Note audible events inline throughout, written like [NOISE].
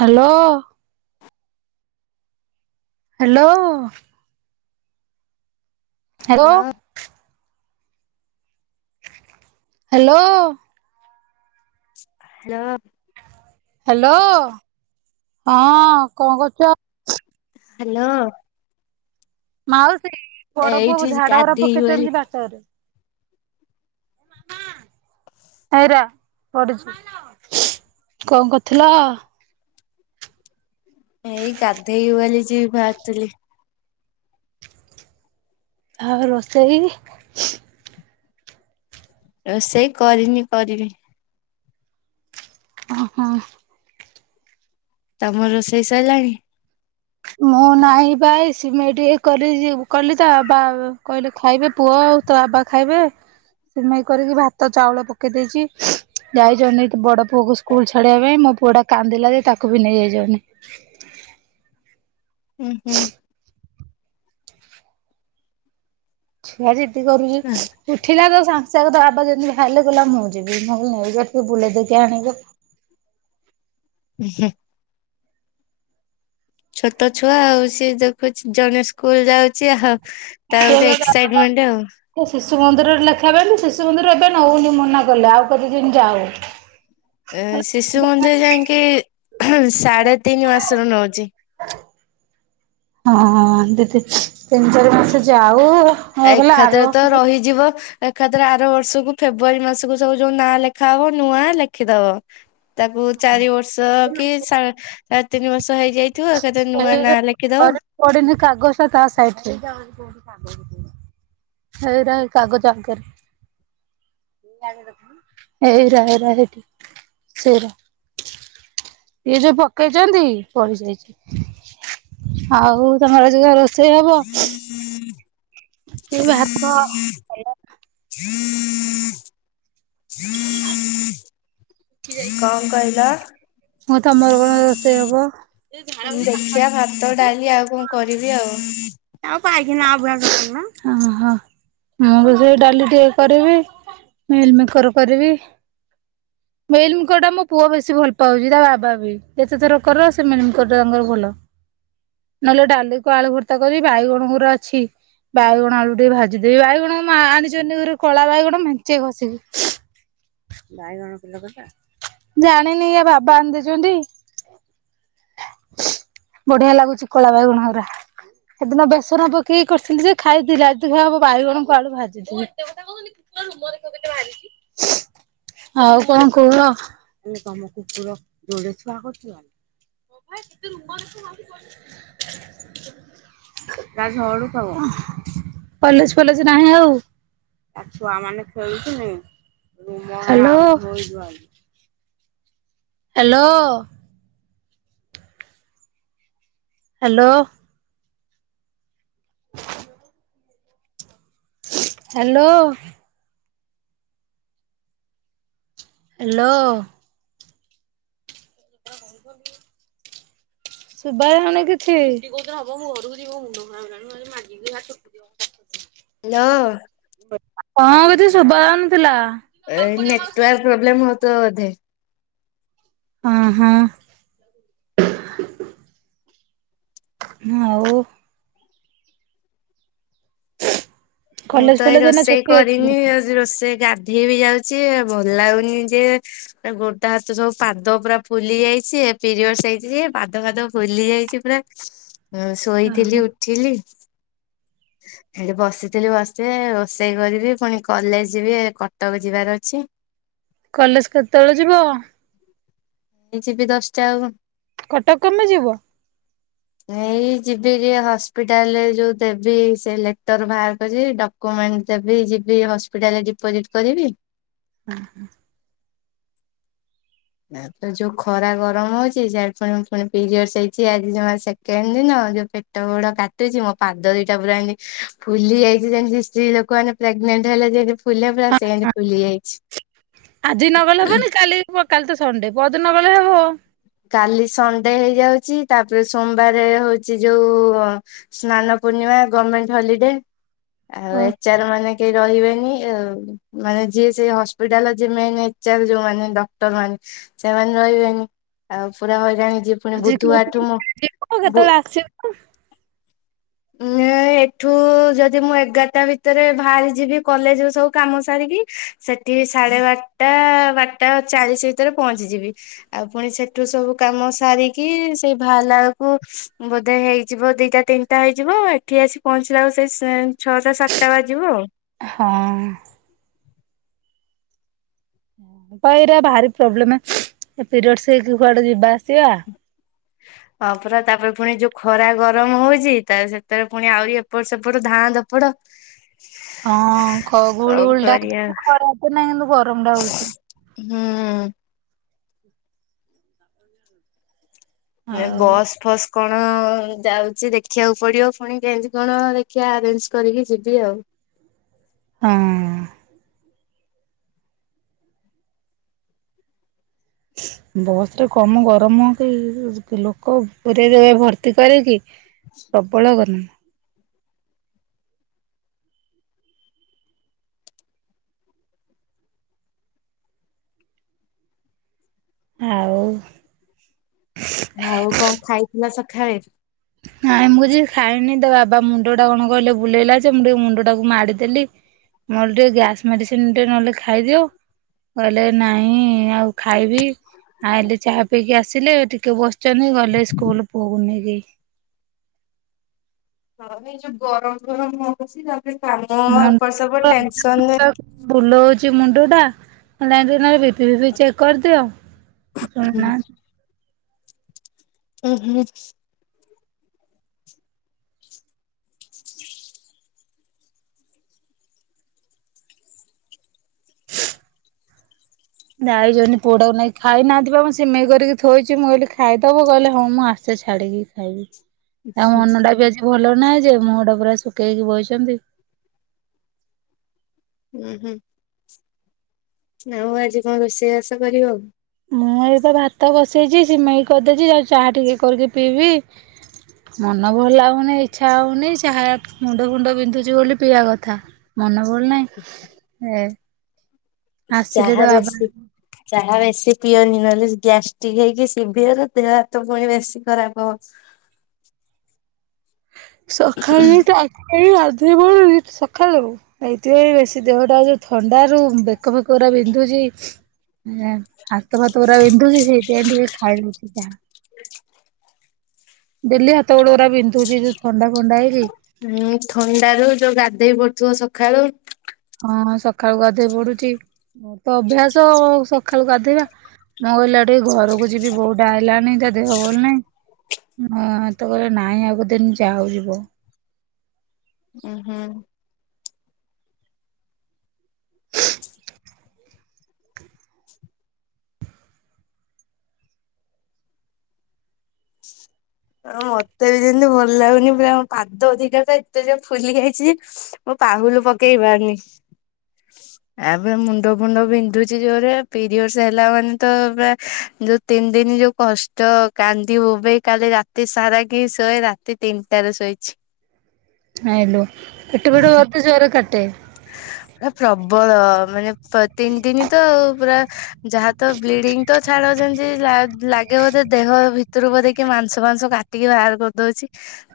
Hello. Hello. Hello ଲୋ hello hello. Hello! ହଁ କଣ କରୁଚ? ହାଲୋ ମାଉସୀ ବଡ଼ ପୁଅକୁ ଏଇଠି ଝାଡ଼ା ଉରା ଗାଧେଇ ବୋଲି ପକେଇଛନ୍ତି ବାଟରେ। କଣ କରୁଥିଲ? ଏଇ ଗାଧେଇ ବି ବଲି ଯିବି ଭାରଥୁଲି। ଆଉ ରୋଷେଇ? ରୋଷେଇ କରିନି କରିବି। ଓହୋ। ତମ ରୋଷେଇ ସରିଲାଣି। ମୁଁ ନାଇଁପା ଏଇ ସିମେଇ ଟିକେ କରିଛି କଲି ତ ବା କହିଲେ ଖାଇବେ ପୁଅ ଆଉ ତ ବାବା ଖାଇବେ ସିମେଇ କରିକି ଭାତ ଚାଉଳ ପକେଇ ଦେଇଛି ତ ଯାଇଛନ୍ତି ବଡ଼ ପୁଅକୁ ସ୍କୁଲ ଛାଡ଼ିବା ପାଇଁ ମୋ ପୁଅ ଟା କାନ୍ଦିଲା ଯେ ତାକୁ ବି ନେଇ ଯାଇଛନ୍ତି। ହୁଁ ହୁଁ। ଛୁଆ ଜିଦ୍ଦି କରୁଛି। ଉଠିଲା ତ ସାଙ୍ଗେସଙ୍ଗ ତା ବାବା ଯେମିତି ବାହାରିଲେ କହିଲା ମୁଁ ଯିବି ମୁଁ କହିଲି ନେଇଯା ଟିକେ ବୁଲେଇ ଦେଇକି ଆଣିବ। ଉ ହୁଁ। ଛୋଟ ଛୁଆ ଆଉ ସିଏ ଯେଖୁଛି ଜଣେ ଶ ସ୍କୁଲ ଯାଉଛି ଆଉ ତା ସିଏ ଗୋଟେ ବା ତା ବାବା ଏକ୍ସାଇଟମେଣ୍ଟ ଆଉ। ଶିଶୁ ମନ୍ଦିରରେ ଲେଖିବା ପାଇଁ ଯେ ଶିଶୁ ମନ୍ଦିର ଏବେ ନଉନି ମନା କଲେ ଆଉ କେତେ ଦିନ ଜାଉ। ଏ ଶିଶୁ ମନ୍ଦିର ଯାଇକି ସାଢେ଼ ତିନି ମାସରୁ ନଉଛି। ହଁ ଦିଦି ତିନି ଚାରି ମାସ ଯାଉ। ଆ ଗଲା ଏଖାଥରେ ଆର ତ ରହିଯିବ। ଏକାଥରେ ଆର ବର୍ଷକୁ ଫେବୃୁଆାରୀ ମାସକୁ ସବୁ ଯୋଉ ନାଁ ଲେଖା ହବ ନୂଆ ଲେଖିଦବ। ତାକୁ ଚାରି ବର୍ଷ କି ସା ଆ ତିନି ବର୍ଷ ହେଇଯାଇଥିବ ଏକାଥରେ ନୂଆ ନାଁ ଲେଖିଦବ। ପଡ଼ିନୀ କାଗଜଟା ତା ସାଇଟ ରେ ହେଇଟା ହେଇ କାଗଜ ଆଗରେ। ହେଇରା ହେଇରା ହେଇଠି ସେଇରା। ଇଏ ଯୋଉ ପକେଇଛନ୍ତି ପଡ଼ି ଯାଇଛି। ଆଉ ତମର ଆଜି କଣ ରୋଷେଇ ହବ? କଣ କହିଲ? ହଁ ତମର କଣ ରୋଷେଇ ହବ? ହଟ ଡାଲି ଆଉ କଣ କରିବି ଆଉ। ମୁଁ ତ ସେଇ ଡାଲି ଟିକେ କରିବି। ମିଲ ମିକର କରିବି। ମେଲମିକରଟା ମୋ ପୁଅ ବେଶୀ ଭଲ ପାଉଛି ତା ବାବା ବି ଯେତେ ଥର କର ସେ ମେଲମିକରଟା ତାଙ୍କର ଭଲ। ନହେଲେ ଡାଲିକୁ ଆଳୁ ଭର୍ତ୍ତା କରିବି ବାଇଗଣ ଗୁରା ଅଛି। ବାଇଗଣ ଆଳୁ ଟିକେ ଭାଜିଦେବି ବାଇଗଣ ଆଣିଛନ୍ତି ଗୁରେ କଳା ବାଇଗଣ ମେଞ୍ଚେ କଷିକି। ଜାଣିନି ୟା ବାବା ଆଣିିଦେଇଛନ୍ତି। ବଢ଼ିଆ ଲାଗୁଛି କଳା ବାଇଗଣ ଗୁରା। ହେଦିନ ବେସନ ପକେଇକି କରିଥିଲି ଯେ ଖାଇଥିଲି ଆଜି [UNINTELLIGIBLE] ବାଇଗଣଙ୍କୁ ଆଳୁ ଭାଜିଦେବୀ। [INAUDIBLE] ଆଉ କଣ କୁହ? [INAUDIBLE] କଲେଜ ଫଲେଜ ନାହିଁ ଆଉ। ତା ଛୁଆମାନେ ଖେଳୁଛନ୍ତି ହ୍ୟାଲୋ। ହ୍ୟାଲୋ ହ୍ୟାଲୋ ହ [INAUDIBLE] ହ୍ୟାଲୋ ହ୍ୟାଲୋ [INAUDIBLE] ଶୁଭା ଯାଉନି କିଛି? ମାାଗେ ବି ହଛଟି ଦୋ [UNINTELLIGIBLE] ନ [INAUDIBLE] କଣ କହୁଚୁ ଶୁଭାଯାଉନଥିଲା। ନେଟ କ୍ଲା ପ୍ରୋବ୍ଲେମ ହେଉ ମଧେ [UNINTELLIGIBLE] ହ ହଁ। ହଉ। ମୁଁ କଲେଜ ତ ଏଇ ଫଲେଜ ଏଇନା ରୋଷେଇ ଛୁଟି ଅଛି କରିନି। ଆ ରୋଷେଇ ଗାଧେଇ ବି ଯାଉଛି। ଭଲ ଲଉନି ଯେ- ଗୋଟା ହାତ ସବୁ ପାଦ ପୁରା ଫୁଲି ଯାଇଛି ପିରିୟଡ ହେଇଛି। ପାଦ ଫାଦ ଫୁଲି ଯାଇଛି ପୁରା। ହ [INAUDIBLE] ହଁ ଶୋଇଥିଲି ଉଠିଲି ସେଠ ବସି- କଥିଲି ବସିବେ ରୋଷେଇ କରିବି। ପୁଣି କଲେଜ ଯିବି କଟକ ଯିବାର ଅଛି। କଲେଜ କେତେବେଳେ ଯିବ? ଯିବି ଦଶଟା ଆଉ। କଟକ କେମିତି ଯିବ। ଏଇ ଯିବି ଯେ ହସ୍ପିଟାଲରେ ଯୋଉ ଦେବି ସେ ଲେଟର ବାହାର କରି ଡ [UNINTELLIGIBLE] ଦେବି ଯିବି ହସ୍ପିଟାଲରେ ଡିପୋଜିଟ୍ କରିବି ହୁଁ ହୁଁ [UNINTELLIGIBLE] ତା ଯୋଉ ଖରା ଗରମ ହଉଛି। ପୁଣି ପିରିଅଡ ହେଇଛି ଆଜି ସେକଣ୍ଡ ଦିନ। ଯୋଉ- ହାତ ଗୋଡ଼ କାଟୁଛି। ମୋ ପାଦ ଦିଟା ପୁରା ଏତି ଫୁଲି ଯାଇଛି ଯେମତି ସ୍ତ୍ରୀ ଲୋକମାନେ- ପ୍ରେଗନେଣ୍ଟ ହେଲେ ଯେମିତି ଫୁଲେ ସେଭଡ଼ିଆ ହଁ ସେଇମିତି ଫୁଲି ଯାଇଛି। ଆଜି ନଗଲେ ହବନି, କାଲି କାଲି ତ ସଣ୍ଡେ ପଦ ନ ଗଲେ ହବ। କାଲି ସଣ୍ଡେ ହେଇଯାଉଛି। ତାପରେ ସୋମବାର ହଉଛି ଯୋଉ ସ୍ନାନ ପୂର୍ଣ୍ଣିମା ଗଭର୍ଣମେଣ୍ଟ ହଲିଡେ ଆଉ ଓ ଏଚର ମାନେ କେହି ରହିବେନି ଆଉ। ମାନେ ଯିଏ ସେଇ ହସ୍ପିଟାଲ ମେନ ଏଚ ଆର ଯୋଉ ମାନେ ଡକ୍ଟର ମାନେ ସେମାନେ ରହିବେନି। ଆଉ ପୁରା ହଇରାଣୀ ଯିବ ଆ ଯେ କେିବ କେତ ଲାଗଛି [UNINTELLIGIBLE] ହ [INAUDIBLE] ଏଠୁ ଯଦି ମୁଁ ଏଗାରଟା ଭିତରେ ବାହାରି ଯିବି କଲେଜ ସବୁ କାମ ସାରିକି- ସେଠି ସାଢେ ବାରଟା ବାରଟା ଚାଳିଶ ଭିତରେ ପହଞ୍ଚିଯିବି। ଆଉ ପୁଣି ସେଠୁ ସବୁ କାମ ସାରିକି ସେଇ ବାକୁ ବୋଧେ ହେଇଯିବ ଦିଟା ତିନିଟା। [UNINTELLIGIBLE] ହେଇଯିବ ଏଠି ଆସି ପହଞ୍ଚିଲା ବଳ ସେଇ ଛଅଟା ସାତଟା ବାଜିବ ଆଉ। ହଁ। ଏଇଟା ଭାରି ପ୍ରୋବ୍ଲେମ ପିରିଡସ୍ ହେଇକି କୁଆଡେ ଯିବା ଆସିବା। ହଁ ପୁରା ତାପରେ ପୁଣି ଯୋଉ ଖରା ଗରମ ହଉଛି ତା ସେତରେ ପୁଣି ଆହୁରି ଏପଟ ସେପଟ ଧାଁ ଦପଡ। ହଁ କଣ କରିବା ଗୁଳଗୁଳିଟା ଖରା ତ ନାହିଁ କିନ୍ତୁ ଗରମ ଟା ହଉଛି। ହୁଁ। ଏ ଆଉ। ବସ୍ ଫସ୍। କଣ ଯାଉଛି ଦେଖିବାକୁ ପଡିବ ପୁଣି କେନ୍ତି କଣ ଦେଖିବା ଆରେଞ୍ଜ କରିକି ଯିବି ଆଉ। ହଁ। ବସ ରେ କମ ଗରମ କି ଲୋକ ପୁର ଦେବେ ଭର୍ତ୍ତି କରରେଇଁ କି ପ୍ରବଳ ଗନ [UNINTELLIGIBLE] ଆଉ ଆଉ କଣ ଖାଇଥିଲ ସଖାଳେ? ନାଇଁ ମୁଁ କିଛି ଖାଇନି ତ ବାବା ମୁଣ୍ଡ ଟା କଣ କହିଲେ ବୁଲେଇଲା ଯେ ମୁଁ ଟିକେ ମୁଣ୍ଡ ଟାକୁ ମାଡିଦେଲି ମୁଁ କହିଲି ଟିକେ ଗ୍ୟାସ୍ ମେଡିସିନ ଟିକେ ନହେଲେ ଖାଇଦିଅ। କହିଲେ ନାଇଁ ଆଉ ଖାଇବି ଆ ହେଲେ ଚାହା ପଇକି ଆସିଲେ ଟିକେ ବସିଛନ୍ତି ଗଲେ ସ୍କୁଲ ପଅକୁ ନେଇକି। ହଁ ଏଇ ଯୋଉ ଗରମ ଫରମ ହଉଛି ତାପରେ କାମ ଏପଟ ସେପଟ ଟେନସନରେ ବୁଲୋଉଚି ମୁଣ୍ଡଟା ନହେଲେ ଜାଇ ବିପି ଫିପି ଚେକ୍ କରିଦିଅ। ସୋଇ ନା ହଁ ହୁଁ ଯାଇଛନ୍ତି ପୁଆଟାକୁ ନେଇକି ଖାଇ ନାହାଥିବା ମୁଁ ସିମେଇ କରିକି ଥୋଉଚି ମୁଁ କହିଲି ଖାଇଦବ କହିଲେ ହଁ ମୁଁ ଆସ ସେ ଛାଡ଼ିକି ଖାଇବି। ଆଉ ମନ ଟା ବି ଆଜି ଭଲ ନାହିଁ ଯେ ମୁହଁ ଟା ପୁରା ଶୁଖେଇକି ବଇଛନ୍ତି। ହୁଁ ହୁଁ। ଆଉ ଆଜି କଣ ରୋଷେଇବାଷ କରିବ? ମୁଁ ଏଇ ତ ଭାତ ବସେଇଛି ସିମେଇ କରିଦେଇଛି ଯାଉଚି ଚାହା ଟିକେ କରିକି ପିଇବି। ମନ ଭଲ ଲାଗୁନି ଇଚ୍ଛା ହଉନି ଚାହା ମୁଣ୍ଡ ଫୁଣ୍ଡ ବିନ୍ଧୁଛି ବୋଲି ପିଇବା କଥା। ମନ ଭଲ ନାହିଁ ଏ ଆସିଲେ ଚାହା ତ ବାବା ବେଶୀ ଚାହା ବେଶୀ ପିଅନି ନହେଲେ ଗ୍ୟାଷ୍ଟ୍ରିକ ହେଇକି ଶଭିିଅର ଦେହ ହାତ ପୁଣି ବେଶୀ ଖରାପ ହବ। ସକାଳେ ଟାଙ୍କୀ ପାଣିରେ ଗାଧେଇପଡୁଚି ସଖାଳୁ ଏଇଥିପାଇଁ ବେଶୀ ଦେହଟା ଯୋଉ ଥଣ୍ଡାରୁ ବେକ ଫେକ ଗୁରା ବିନ୍ଧୁଚି ହାତ ଫାତ ପୁରା ବିନ୍ଧୁଛି ସେଇଥି ପାଇଁ ଟିକେ ଖାଇଦେଇଛି ଚାହା। ଡେଲି ହାତ ଗୋଡ଼ ଗୁରା ବିନ୍ଧୁଛି ଯୋଉ ଥଣ୍ଡା ଫଣ୍ଡା ହେଇକି ହୁଁ ଥଣ୍ଡାରୁ ଯୋଉ ଗାଧେଇ ପଡୁଥିବ ସକାଳୁ ହଁ ହଁ ସକାଳୁ ଗାଧୋଇ ପଡୁଚି ମୋର ତ ଅଭ୍ୟାସ ସକାଳୁ ଗାଧୋଇବା। ମୁଁ କହିଲି ଆଉ ଟିକେ ଘରକୁ ଯିବି ବୋଉଟା ଆଇଲାନି ତା ଦେହ ଭଲ ନାହିଁ। ହଁ ତ କହିଲ ନାଇଁ ଆଉ କେତେ ଦିନ ଯାଉ ଯିବ। ଓ ହୁଁ। ହଁ ମତେ ବି ଯେମିତି ଭଲ ଲାଗୁନି ପୁରା ମୋ ପାଦ ଦିଟା ତ ଏତେ ଯେ ଫୁଲି ଯାଇଚି ଯେ ମୁଁ ପାହୁଲୁ ପକେଇପାରୁନି। [INAUDIBLE] ଆପରେ ମୁଣ୍ଡ ଫୁଣ୍ଡ ବିନ୍ଧୁଛି ଜୋରେ ପିରିୟଡସ୍ ହେଲା ମାନେ ତ ପୁରା ଯୋଉ ତିନି ଦିନ ଯୋଉ କଷ୍ଟ କାନ୍ଦି ବୋବେଇ କାଲି ରା ରାତି ସାରା କି ଶୋଏ ରାତି ତିନିଟାରେ ଶୋଇଚି। ଆଇଲୁ ପେଟ ଫେଟ ଅତି ଜୋରେ କାଟେ ପୁରା ପ୍ରବଳ ମାନେ ତିନି ଦିନି ତ ଆଉ ପୁରା ଯାହା ତ ବ୍ଲିଡିଙ୍ଗ ତ ଛାଡ ଯେମତି ଲାଗେ ବୋଧେ ଦେହ ଭିତରୁ ବୋଧେ କିଏ ମାଂସ ମାଂସ କା ଟିକି ବାହାର କରିଦଉଛି।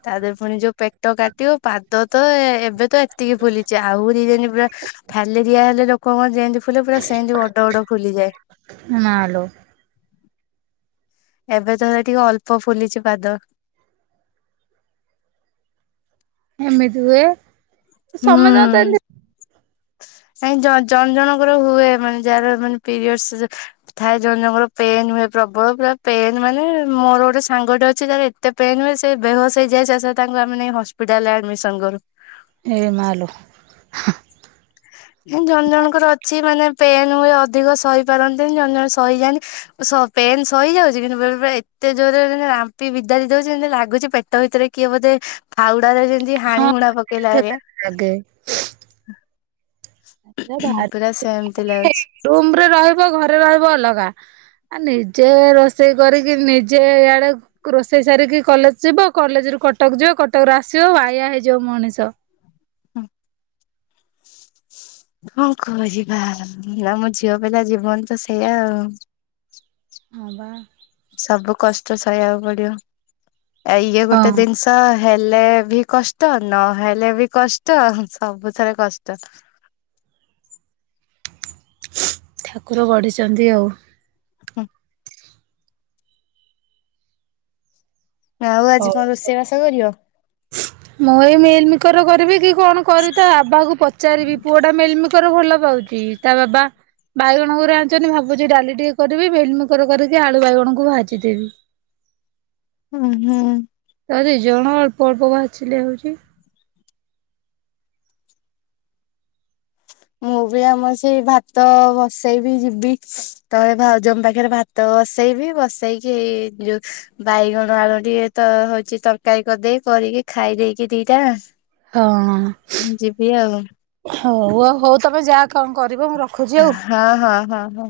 ତା ଦେହରେ ପୁଣି ଯୋଉ ପେଟ କାଟିବ ପାଦ ତ ଏବେ ତ ଏତିକି ଫୁଲିଛି ଆଉ ଦି ଦିନ ପୁରା ଫ୍ୟାଲେରିଆ ହେଲେ ଲୋକଙ୍କର ଯେମିତି ଫୁଲେ ପୁରା ସେମିତି ବଡ ବଡ ଫୁଲିଯାଏ। ମାଲୋ ଏବେ ତ ହେଲେ ଟିକେ ଅଳ୍ପ ଫୁଲିଛି ପାଦ। ଏମିତି ହୁଏ ସମସ୍ତଙ୍କର ତ ଏମତି କାଇ ଜଣ ଜଣଙ୍କର ହୁଏ ମାନେ ଯାହାର ମାନେ ପିରିୟଡରେ ଥାଏ ଜଣ ଜଣଙ୍କର ପେନ୍ ହୁଏ ପ୍ରବଳ ପୁରା ପେନ୍ ମାନେ ମୋର ଗୋଟେ ସାଙ୍ଗଟେ ଅଛି ତାର କେତେ ପେନ ହୁଏ ସେ ବେହସ ହେଇଯାଏ ସେଶରେ ତାଙ୍କୁ ଆମେ ନେଇ ହସ୍ପିଟାଲରେ ଆଡମିସନ କରୁ। ଏ ମାଲୋ ଏମିତି ଜଣ ଜଣଙ୍କର ଅଛି ମାନେ ପେନ୍ ହୁଏ ଅଧିକ ସହି ପାରନ୍ତି ଜଣ ଜଣେ ସହିଯାଆନ୍ତି ତ ସ ପେନ୍ ସହିଯାଉଛି କିନ୍ତୁ ବେଳେବେଳେ ଏତେ ଜୋରରେ ରାମ୍ପି ବିଦାରି ଦଉଛି ଏମିତି ଲାଗୁଛି ଯେ ପେ ଟ ଭିତରେ କିଏ ବୋଧେ ଫାଉଡାରେ ଯେମିତି ହଁ ହାଣି ହୁଣା ପକେଇଲା ଭଳିଆ। ଲାଗେ ପୁରା ସେମିତି ଲାଗୁଛି। ରୁମ ରେ ରହିବ ଘରେ ରହିବ ଅଲଗା। ଆ ନିଜେ ରୋଷେଇ କରିକି ନିଜେ ଇଆଡେ ରୋଷେଇ ସାରିକି କଲେଜ ଯିବ କଲେଜ ରୁ କଟକ ଯିବ କଟକୁ ଆସିବ ବାଇଆ ହେଇଯିବ ମଣିଷ। କଣ କରିବା ଆମ ଝିଅ ପିଲା ଜୀବନ ତ ସେଇଆ ଆଉ। ହଁ ବା। ସବୁ କଷ୍ଟ ସହିଆକୁ ପଡିବ ଆ ଇଏ ଗୋଟେ ହଁ ଜିନିଷ। ତ ହେଲେ ବି କଷ୍ଟ ନହେଲେ ବି କଷ୍ଟ ସବୁଥେରେ କଷ୍ଟ। ଠାକୁର ଗଢିଛନ୍ତି ଆଉ। ହୁଁ। ଆଉ ଆଜି ହଉ। କଣ ରୋଷେଇବାସ କରିବ? ମୁଁ ଏଇ ମେଲମିକର କରିବି କି କଣ କର ତା ବାବାକୁ ପଚାରିବି ପୁଅ ଟା ମେଲମିକର ଭଲ ପାଉଛି। ତା ବାବା ବାଇଗଣଙ୍କୁୁ ଆଣିୁଛନ୍ତି ଭାବୁଛିି ଡାଲି ଟିକେ କରିବି ବେଲିମୁକର କରିକି ଆଳୁ ବାଇଗଣଙ୍କୁ ଭାଜି ଦେେବି। ହୁଁ ହୁଁ। ତ ଦିଇ ଜଣ ଅଳ୍ପ ଅଳ୍ପ ବା ବାସିଲେ ହଉଛି। ମୁଁ ବି ଆମ ସେଇ ଭାତ ଭସେଇବି ଯିବି। ତଳେ ଭାଉଜମ ପାଖରେ ଭାତ ବସେଇବି ବସେଇକି ଯୋଉ ବାଇଗଣ ଆଳୁ ଟିକେ ତ ହଉଛି ତରକାରୀ କରିଦେଇ କରିକି ଖାଇ ଦେଇେଇକି ଦିଟା ହଁ ଯିବି ଆଉ। ହଉ ହଉ ତମେ ଯାହା କଣ କରିବ ମୁଁ ରଖୁଛି ଆଉ। ହଁ ହଁ ହଁ ହଁ।